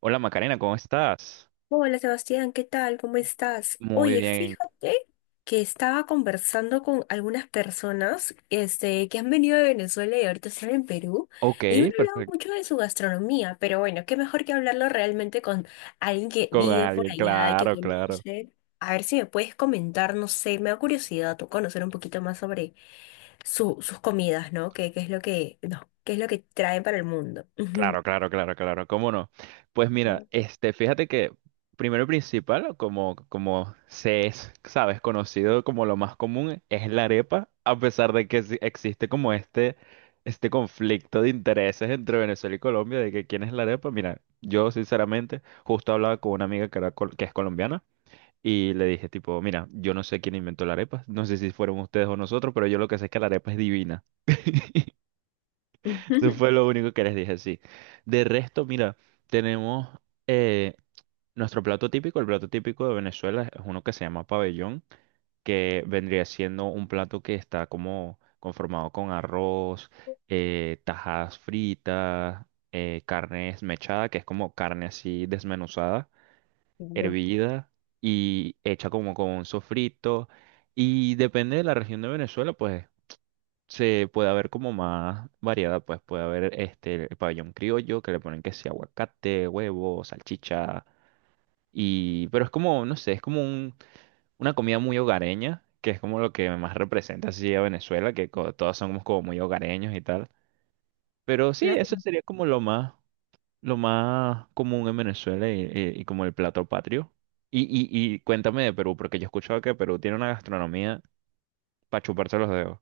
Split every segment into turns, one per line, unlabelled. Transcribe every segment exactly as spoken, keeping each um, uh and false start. Hola Macarena, ¿cómo estás?
Hola Sebastián, ¿qué tal? ¿Cómo estás?
Muy
Oye,
bien.
fíjate que estaba conversando con algunas personas este, que han venido de Venezuela y ahorita están en Perú
Ok,
y me han hablado
perfecto.
mucho de su gastronomía, pero bueno, qué mejor que hablarlo realmente con alguien que
Con
vive por
alguien,
allá y que
claro, claro.
conoce. A ver si me puedes comentar, no sé, me da curiosidad tú conocer un poquito más sobre su- sus comidas, ¿no? ¿Qué, qué es lo que, no, qué es lo que traen para el mundo?
Claro, claro, claro, claro. ¿Cómo no? Pues mira,
Ujú.
este, fíjate que primero y principal, como, como se es, sabes, conocido como lo más común, es la arepa, a pesar de que sí existe como este, este conflicto de intereses entre Venezuela y Colombia, de que quién es la arepa. Mira, yo sinceramente justo hablaba con una amiga que, era col- que es colombiana. Y le dije, tipo, mira, yo no sé quién inventó la arepa, no sé si fueron ustedes o nosotros, pero yo lo que sé es que la arepa es divina. Eso fue lo único que les dije, sí. De resto, mira, tenemos eh, nuestro plato típico, el plato típico de Venezuela es uno que se llama pabellón, que vendría siendo un plato que está como conformado con arroz, eh, tajadas fritas, eh, carne desmechada, que es como carne así desmenuzada
Claro,
hervida y hecha como con un sofrito. Y depende de la región de Venezuela, pues se puede haber como más variedad, pues puede haber este el pabellón criollo que le ponen que sea aguacate, huevo, salchicha y pero es como, no sé, es como un- una comida muy hogareña, que es como lo que más representa así a Venezuela, que co- todos somos como muy hogareños y tal. Pero sí, eso
claro,
sería como lo más lo más común en Venezuela y, y- y como el plato patrio. Y, y, y cuéntame de Perú, porque yo he escuchado que Perú tiene una gastronomía para chuparse los dedos.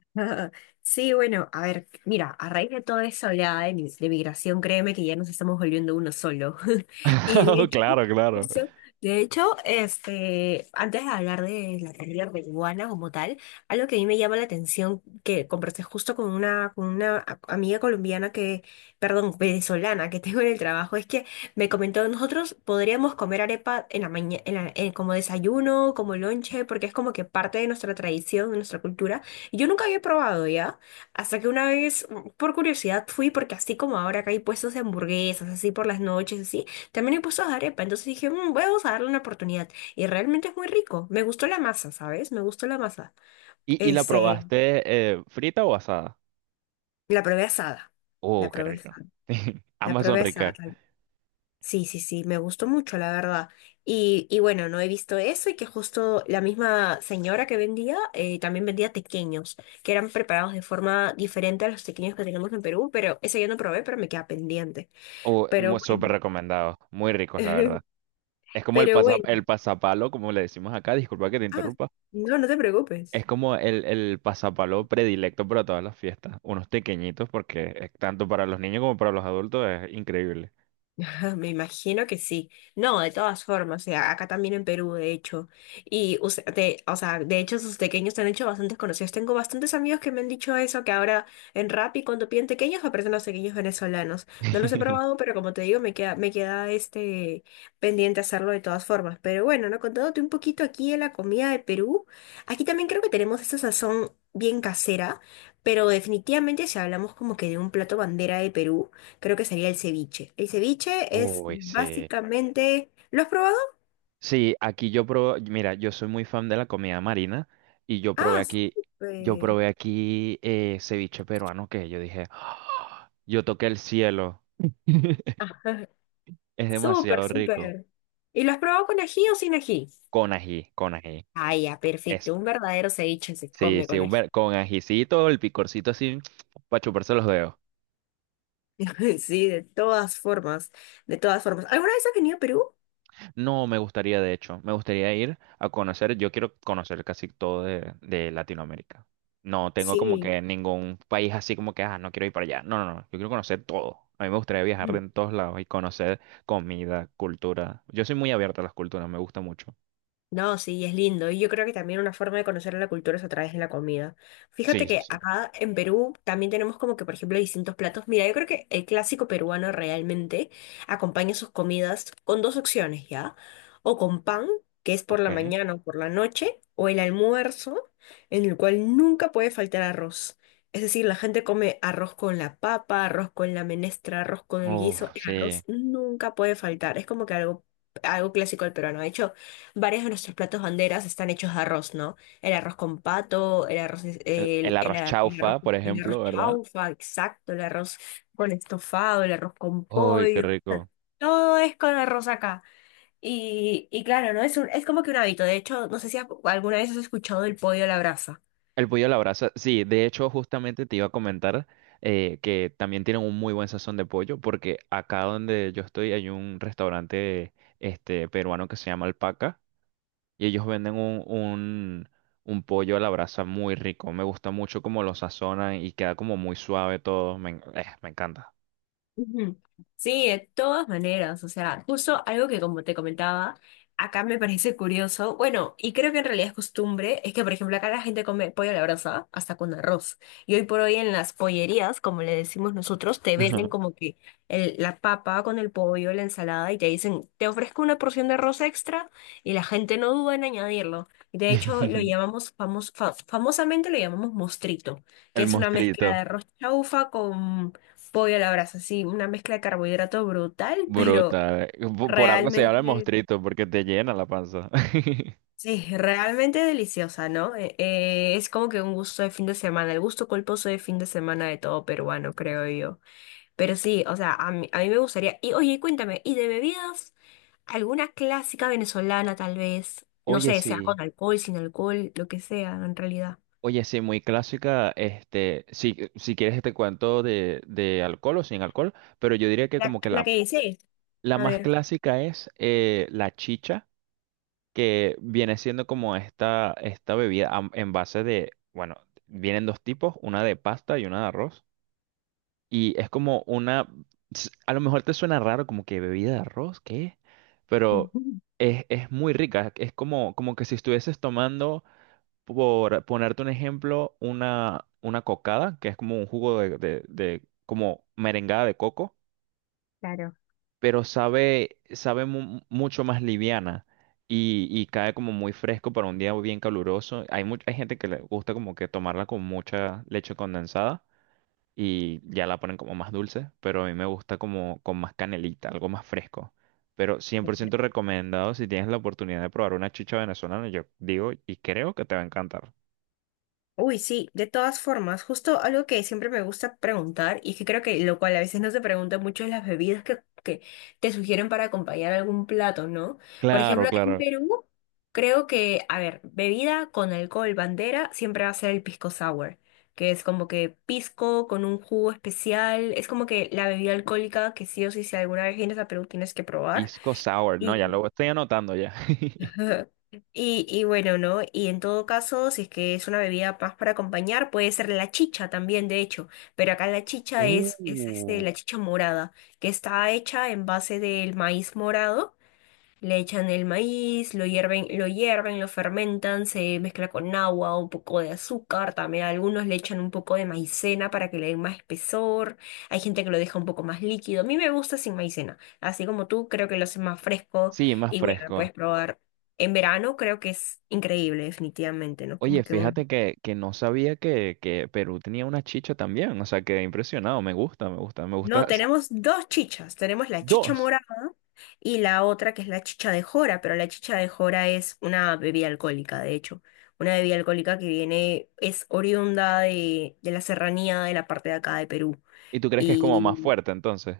sí, bueno, a ver, mira, a raíz de toda esa oleada de, mi- de migración, créeme que ya nos estamos volviendo uno solo. Y de hecho,
Claro, claro.
justo, de hecho, este, antes de hablar de la comida peruana como tal, algo que a mí me llama la atención, que conversé justo con una, con una a- amiga colombiana que, perdón, venezolana que tengo en el trabajo, es que me comentó, nosotros podríamos comer arepa en la mañana, como desayuno, como lonche, porque es como que parte de nuestra tradición, de nuestra cultura yo nunca había probado ya, hasta que una vez, mm, por curiosidad, fui porque así como ahora acá hay puestos de hamburguesas, así por las noches, así, también hay puestos de arepa, entonces dije, "Mm, voy a darle una oportunidad. Y realmente es muy rico. Me gustó la masa, ¿sabes? Me gustó la masa.
¿Y, y la
Este,
probaste eh, frita o asada?
la probé asada.
Oh,
La
qué
probé
rico.
asada. La
Ambas son
probé asada.
ricas.
Sí, sí, sí, me gustó mucho, la verdad. Y, y bueno, no he visto eso y que justo la misma señora que vendía eh, también vendía tequeños, que eran preparados de forma diferente a los tequeños que tenemos en Perú, pero ese yo no probé, pero me queda pendiente.
Oh,
Pero
mu- súper
bueno,
recomendados. Muy ricos, la verdad. Es como el
pero
pasa- el
bueno.
pasapalo, como le decimos acá. Disculpa que te
Ah,
interrumpa.
no, no te
Es
preocupes.
como el, el pasapalo predilecto para todas las fiestas. Unos pequeñitos, porque eh, tanto para los niños como para los adultos es increíble.
Me imagino que sí. No, de todas formas, o sea, acá también en Perú, de hecho. Y, o sea, de, o sea, de hecho, sus pequeños se han hecho bastante conocidos. Tengo bastantes amigos que me han dicho eso, que ahora en Rappi, cuando piden pequeños, aparecen los pequeños venezolanos. No los he probado, pero como te digo, me queda, me queda este pendiente hacerlo de todas formas. Pero bueno, ¿no? Contándote un poquito aquí de la comida de Perú. Aquí también creo que tenemos esa sazón bien casera, pero definitivamente si hablamos como que de un plato bandera de Perú. Creo que sería el ceviche. El ceviche es
Uy, sí.
básicamente... ¿Lo has probado?
Sí, aquí yo probé, mira, yo soy muy fan de la comida marina y yo probé
Ah,
aquí, yo
súper.
probé aquí eh, ceviche peruano que yo dije, "Ah, yo toqué el cielo.
Ajá,
Es
súper,
demasiado rico.
súper. ¿Y lo has probado con ají o sin ají?
Con ají, con ají.
Ah, ya,
Es,
perfecto. Un verdadero ceviche se
sí,
come
sí,
con
un
ají.
ver- con ajicito, el picorcito así, para chuparse los dedos.
Sí, de todas formas, de todas formas. ¿Alguna vez has venido a Perú?
No, me gustaría, de hecho, me gustaría ir a conocer, yo quiero conocer casi todo de, de Latinoamérica. No tengo como
Sí.
que ningún país así como que, ah, no quiero ir para allá. No, no, no, yo quiero conocer todo. A mí me gustaría viajar de en todos lados y conocer comida, cultura. Yo soy muy abierta a las culturas, me gusta mucho.
No, sí, es lindo. Y yo creo que también una forma de conocer la cultura es a través de la comida. Fíjate
Sí, sí,
que
sí.
acá en Perú también tenemos como que, por ejemplo, distintos platos. Mira, yo creo que el clásico peruano realmente acompaña sus comidas con dos opciones, ¿ya? O con pan, que es por
Ok.
la mañana o por la noche, o el almuerzo, en el cual nunca puede faltar arroz. Es decir, la gente come arroz con la papa, arroz con la menestra, arroz con el
Uf,
guiso. El arroz
sí.
nunca puede faltar. Es como que algo, algo clásico del peruano. De hecho, varios de nuestros platos banderas están hechos de arroz, ¿no? El arroz con pato, el arroz, es-
El, el
el, el
arroz
a- el
chaufa,
arroz,
por
el arroz
ejemplo, ¿verdad?
chaufa, exacto, el arroz con estofado, el arroz con
Uy, qué
pollo, o sea,
rico.
todo es con arroz acá. Y, y claro, ¿no? Es un- es como que un hábito. De hecho, no sé si a- alguna vez has escuchado el pollo a la brasa.
El pollo a la brasa, sí, de hecho justamente te iba a comentar eh, que también tienen un muy buen sazón de pollo porque acá donde yo estoy hay un restaurante este, peruano que se llama Alpaca y ellos venden un, un, un pollo a la brasa muy rico, me gusta mucho cómo lo sazonan y queda como muy suave todo, me, en- eh, me encanta.
Ujú. Sí, de todas maneras, o sea, justo algo que como te comentaba, acá me parece curioso, bueno, y creo que en realidad es costumbre, es que por ejemplo acá la gente come pollo a la brasa hasta con arroz, y hoy por hoy en las pollerías, como le decimos nosotros, te venden como que el- la papa con el pollo, la ensalada, y te dicen, te ofrezco una porción de arroz extra, y la gente no duda en añadirlo, de hecho lo llamamos, famos- fa- famosamente lo llamamos mostrito, que
El
es una mezcla de
mostrito,
arroz chaufa, pollo a la brasa, sí, una mezcla de carbohidrato brutal, pero
brutal, por por algo se llama el
realmente,
mostrito porque te llena la panza.
sí, realmente deliciosa, ¿no? Eh, eh, es como que un gusto de fin de semana, el gusto culposo de fin de semana de todo peruano, creo yo. Pero sí, o sea, a mí, a mí me gustaría. Y oye, cuéntame, ¿y de bebidas? ¿Alguna clásica venezolana tal vez? No
Oye,
sé, sea con
sí.
alcohol, sin alcohol, lo que sea, en realidad.
Oye, sí, muy clásica. Este, si, si quieres te cuento de, de alcohol o sin alcohol, pero yo diría que
La,
como que
la
la,
que dices.
la
A
más
ver.
clásica es eh, la chicha, que viene siendo como esta, esta bebida am- en base de, bueno, vienen dos tipos, una de pasta y una de arroz. Y es como una, s- a lo mejor te suena raro como que bebida de arroz, ¿qué? Pero
Ujú,
es, es muy rica, es como, como que si estuvieses tomando por ponerte un ejemplo, una, una cocada, que es como un jugo de, de- de- como merengada de coco,
claro.
pero sabe, sabe mu- mucho más liviana y, y cae como muy fresco para un día bien caluroso. Hay mucha hay gente que le gusta como que tomarla con mucha leche condensada y ya la ponen como más dulce, pero a mí me gusta como con más canelita, algo más fresco. Pero cien por ciento recomendado si tienes la oportunidad de probar una chicha venezolana, yo digo y creo que te va a encantar.
Uy, sí, de todas formas, justo algo que siempre me gusta preguntar y que creo que lo cual a veces no se pregunta mucho es las bebidas que, que te sugieren para acompañar algún plato, ¿no? Por
Claro,
ejemplo, acá en
claro.
Perú, creo que, a ver, bebida con alcohol, bandera, siempre va a ser el pisco sour, que es como que pisco con un jugo especial, es como que la bebida alcohólica que sí o sí, si alguna vez vienes a Perú tienes que probar.
Pisco sour, no, ya lo estoy anotando ya.
Ajá. Y, y bueno, ¿no? Y en todo caso, si es que es una bebida más para acompañar, puede ser la chicha también, de hecho. Pero acá la chicha es, es este,
Uh,
la chicha morada, que está hecha en base del maíz morado. Le echan el maíz, lo hierven, lo hierven, lo fermentan, se mezcla con agua, un poco de azúcar, también a algunos le echan un poco de maicena para que le den más espesor. Hay gente que lo deja un poco más líquido. A mí me gusta sin maicena, así como tú, creo que lo hace más fresco
Sí, más
y bueno, lo
fresco.
puedes probar en verano, creo que es increíble, definitivamente, ¿no? Como
Oye,
que
fíjate
un...
que, que no sabía que, que Perú tenía una chicha también. O sea, quedé impresionado. Me gusta, me gusta, me gusta.
No,
s-
tenemos dos chichas, tenemos la chicha
Dos.
morada y la otra que es la chicha de jora, pero la chicha de jora es una bebida alcohólica, de hecho. Una bebida alcohólica que viene, es oriunda de, de la serranía de la parte de acá de Perú.
¿Y tú crees que es como más fuerte entonces?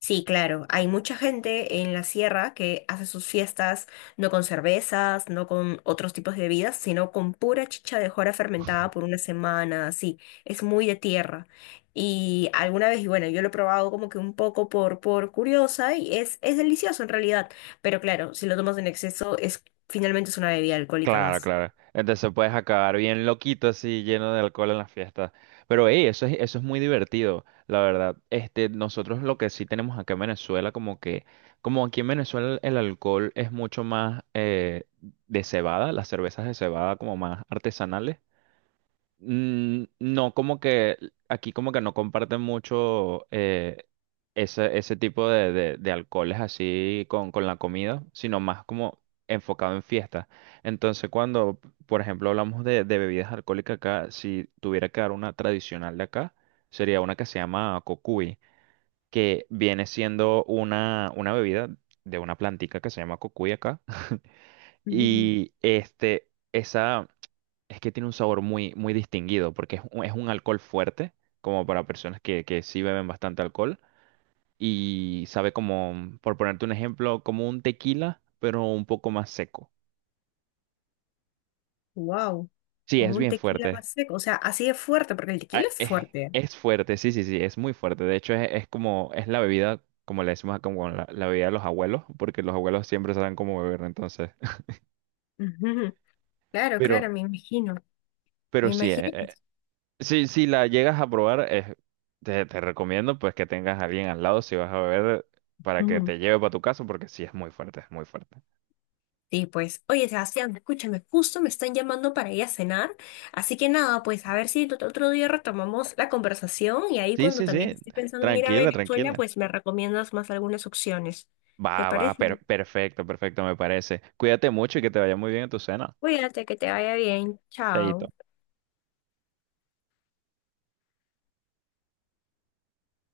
Sí, claro. Hay mucha gente en la sierra que hace sus fiestas no con cervezas, no con otros tipos de bebidas, sino con pura chicha de jora fermentada por una semana, así. Es muy de tierra. Y alguna vez, y bueno, yo lo he probado como que un poco por, por curiosa y es, es delicioso en realidad. Pero claro, si lo tomas en exceso, es finalmente es una bebida alcohólica
Claro,
más.
claro. Entonces puedes acabar bien loquito así, lleno de alcohol en la fiesta. Pero ey, eso es, eso es muy divertido, la verdad. Este, nosotros lo que sí tenemos acá en Venezuela, como que, como aquí en Venezuela el alcohol es mucho más eh, de cebada, las cervezas de cebada como más artesanales. Mm, No, como que aquí como que no comparten mucho eh, ese, ese tipo de, de- de alcoholes así con, con la comida, sino más como enfocado en fiestas. Entonces, cuando, por ejemplo, hablamos de, de bebidas alcohólicas acá, si tuviera que dar una tradicional de acá, sería una que se llama cocuy, que viene siendo una, una bebida de una plantica que se llama cocuy acá. Y este, esa. Es que tiene un sabor muy, muy distinguido, porque es un, es un alcohol fuerte, como para personas que, que sí beben bastante alcohol, y sabe como, por ponerte un ejemplo, como un tequila, pero un poco más seco.
Wow,
Sí,
como
es
un
bien
tequila
fuerte.
más seco, o sea, así de fuerte, porque el
Ah,
tequila es
Es,
fuerte.
es fuerte, sí, sí, sí, es muy fuerte. De hecho, es, es como, es la bebida, como le decimos acá, como la, la bebida de los abuelos, porque los abuelos siempre saben cómo beber, entonces.
Ujú, claro,
Pero,
claro, me imagino. Me
pero sí. e-
imagino que
e-
sí.
es, Sí, si la llegas a probar, es- te, te recomiendo pues que tengas a alguien al lado si vas a beber para que
Ujú.
te lleve para tu casa, porque sí es muy fuerte, es muy fuerte.
Sí, pues, oye, Sebastián, escúchame, justo me están llamando para ir a cenar, así que nada, pues a ver si ot- otro día retomamos la conversación y ahí
Sí,
cuando
sí,
también
sí.
esté pensando en ir a
Tranquila,
Venezuela,
tranquila.
pues me recomiendas más algunas opciones. ¿Te
Va, va, per-
parece?
perfecto, perfecto, me parece. Cuídate mucho y que te vaya muy bien en tu cena.
Cuídate, que te vaya bien.
Chaito.
Chao.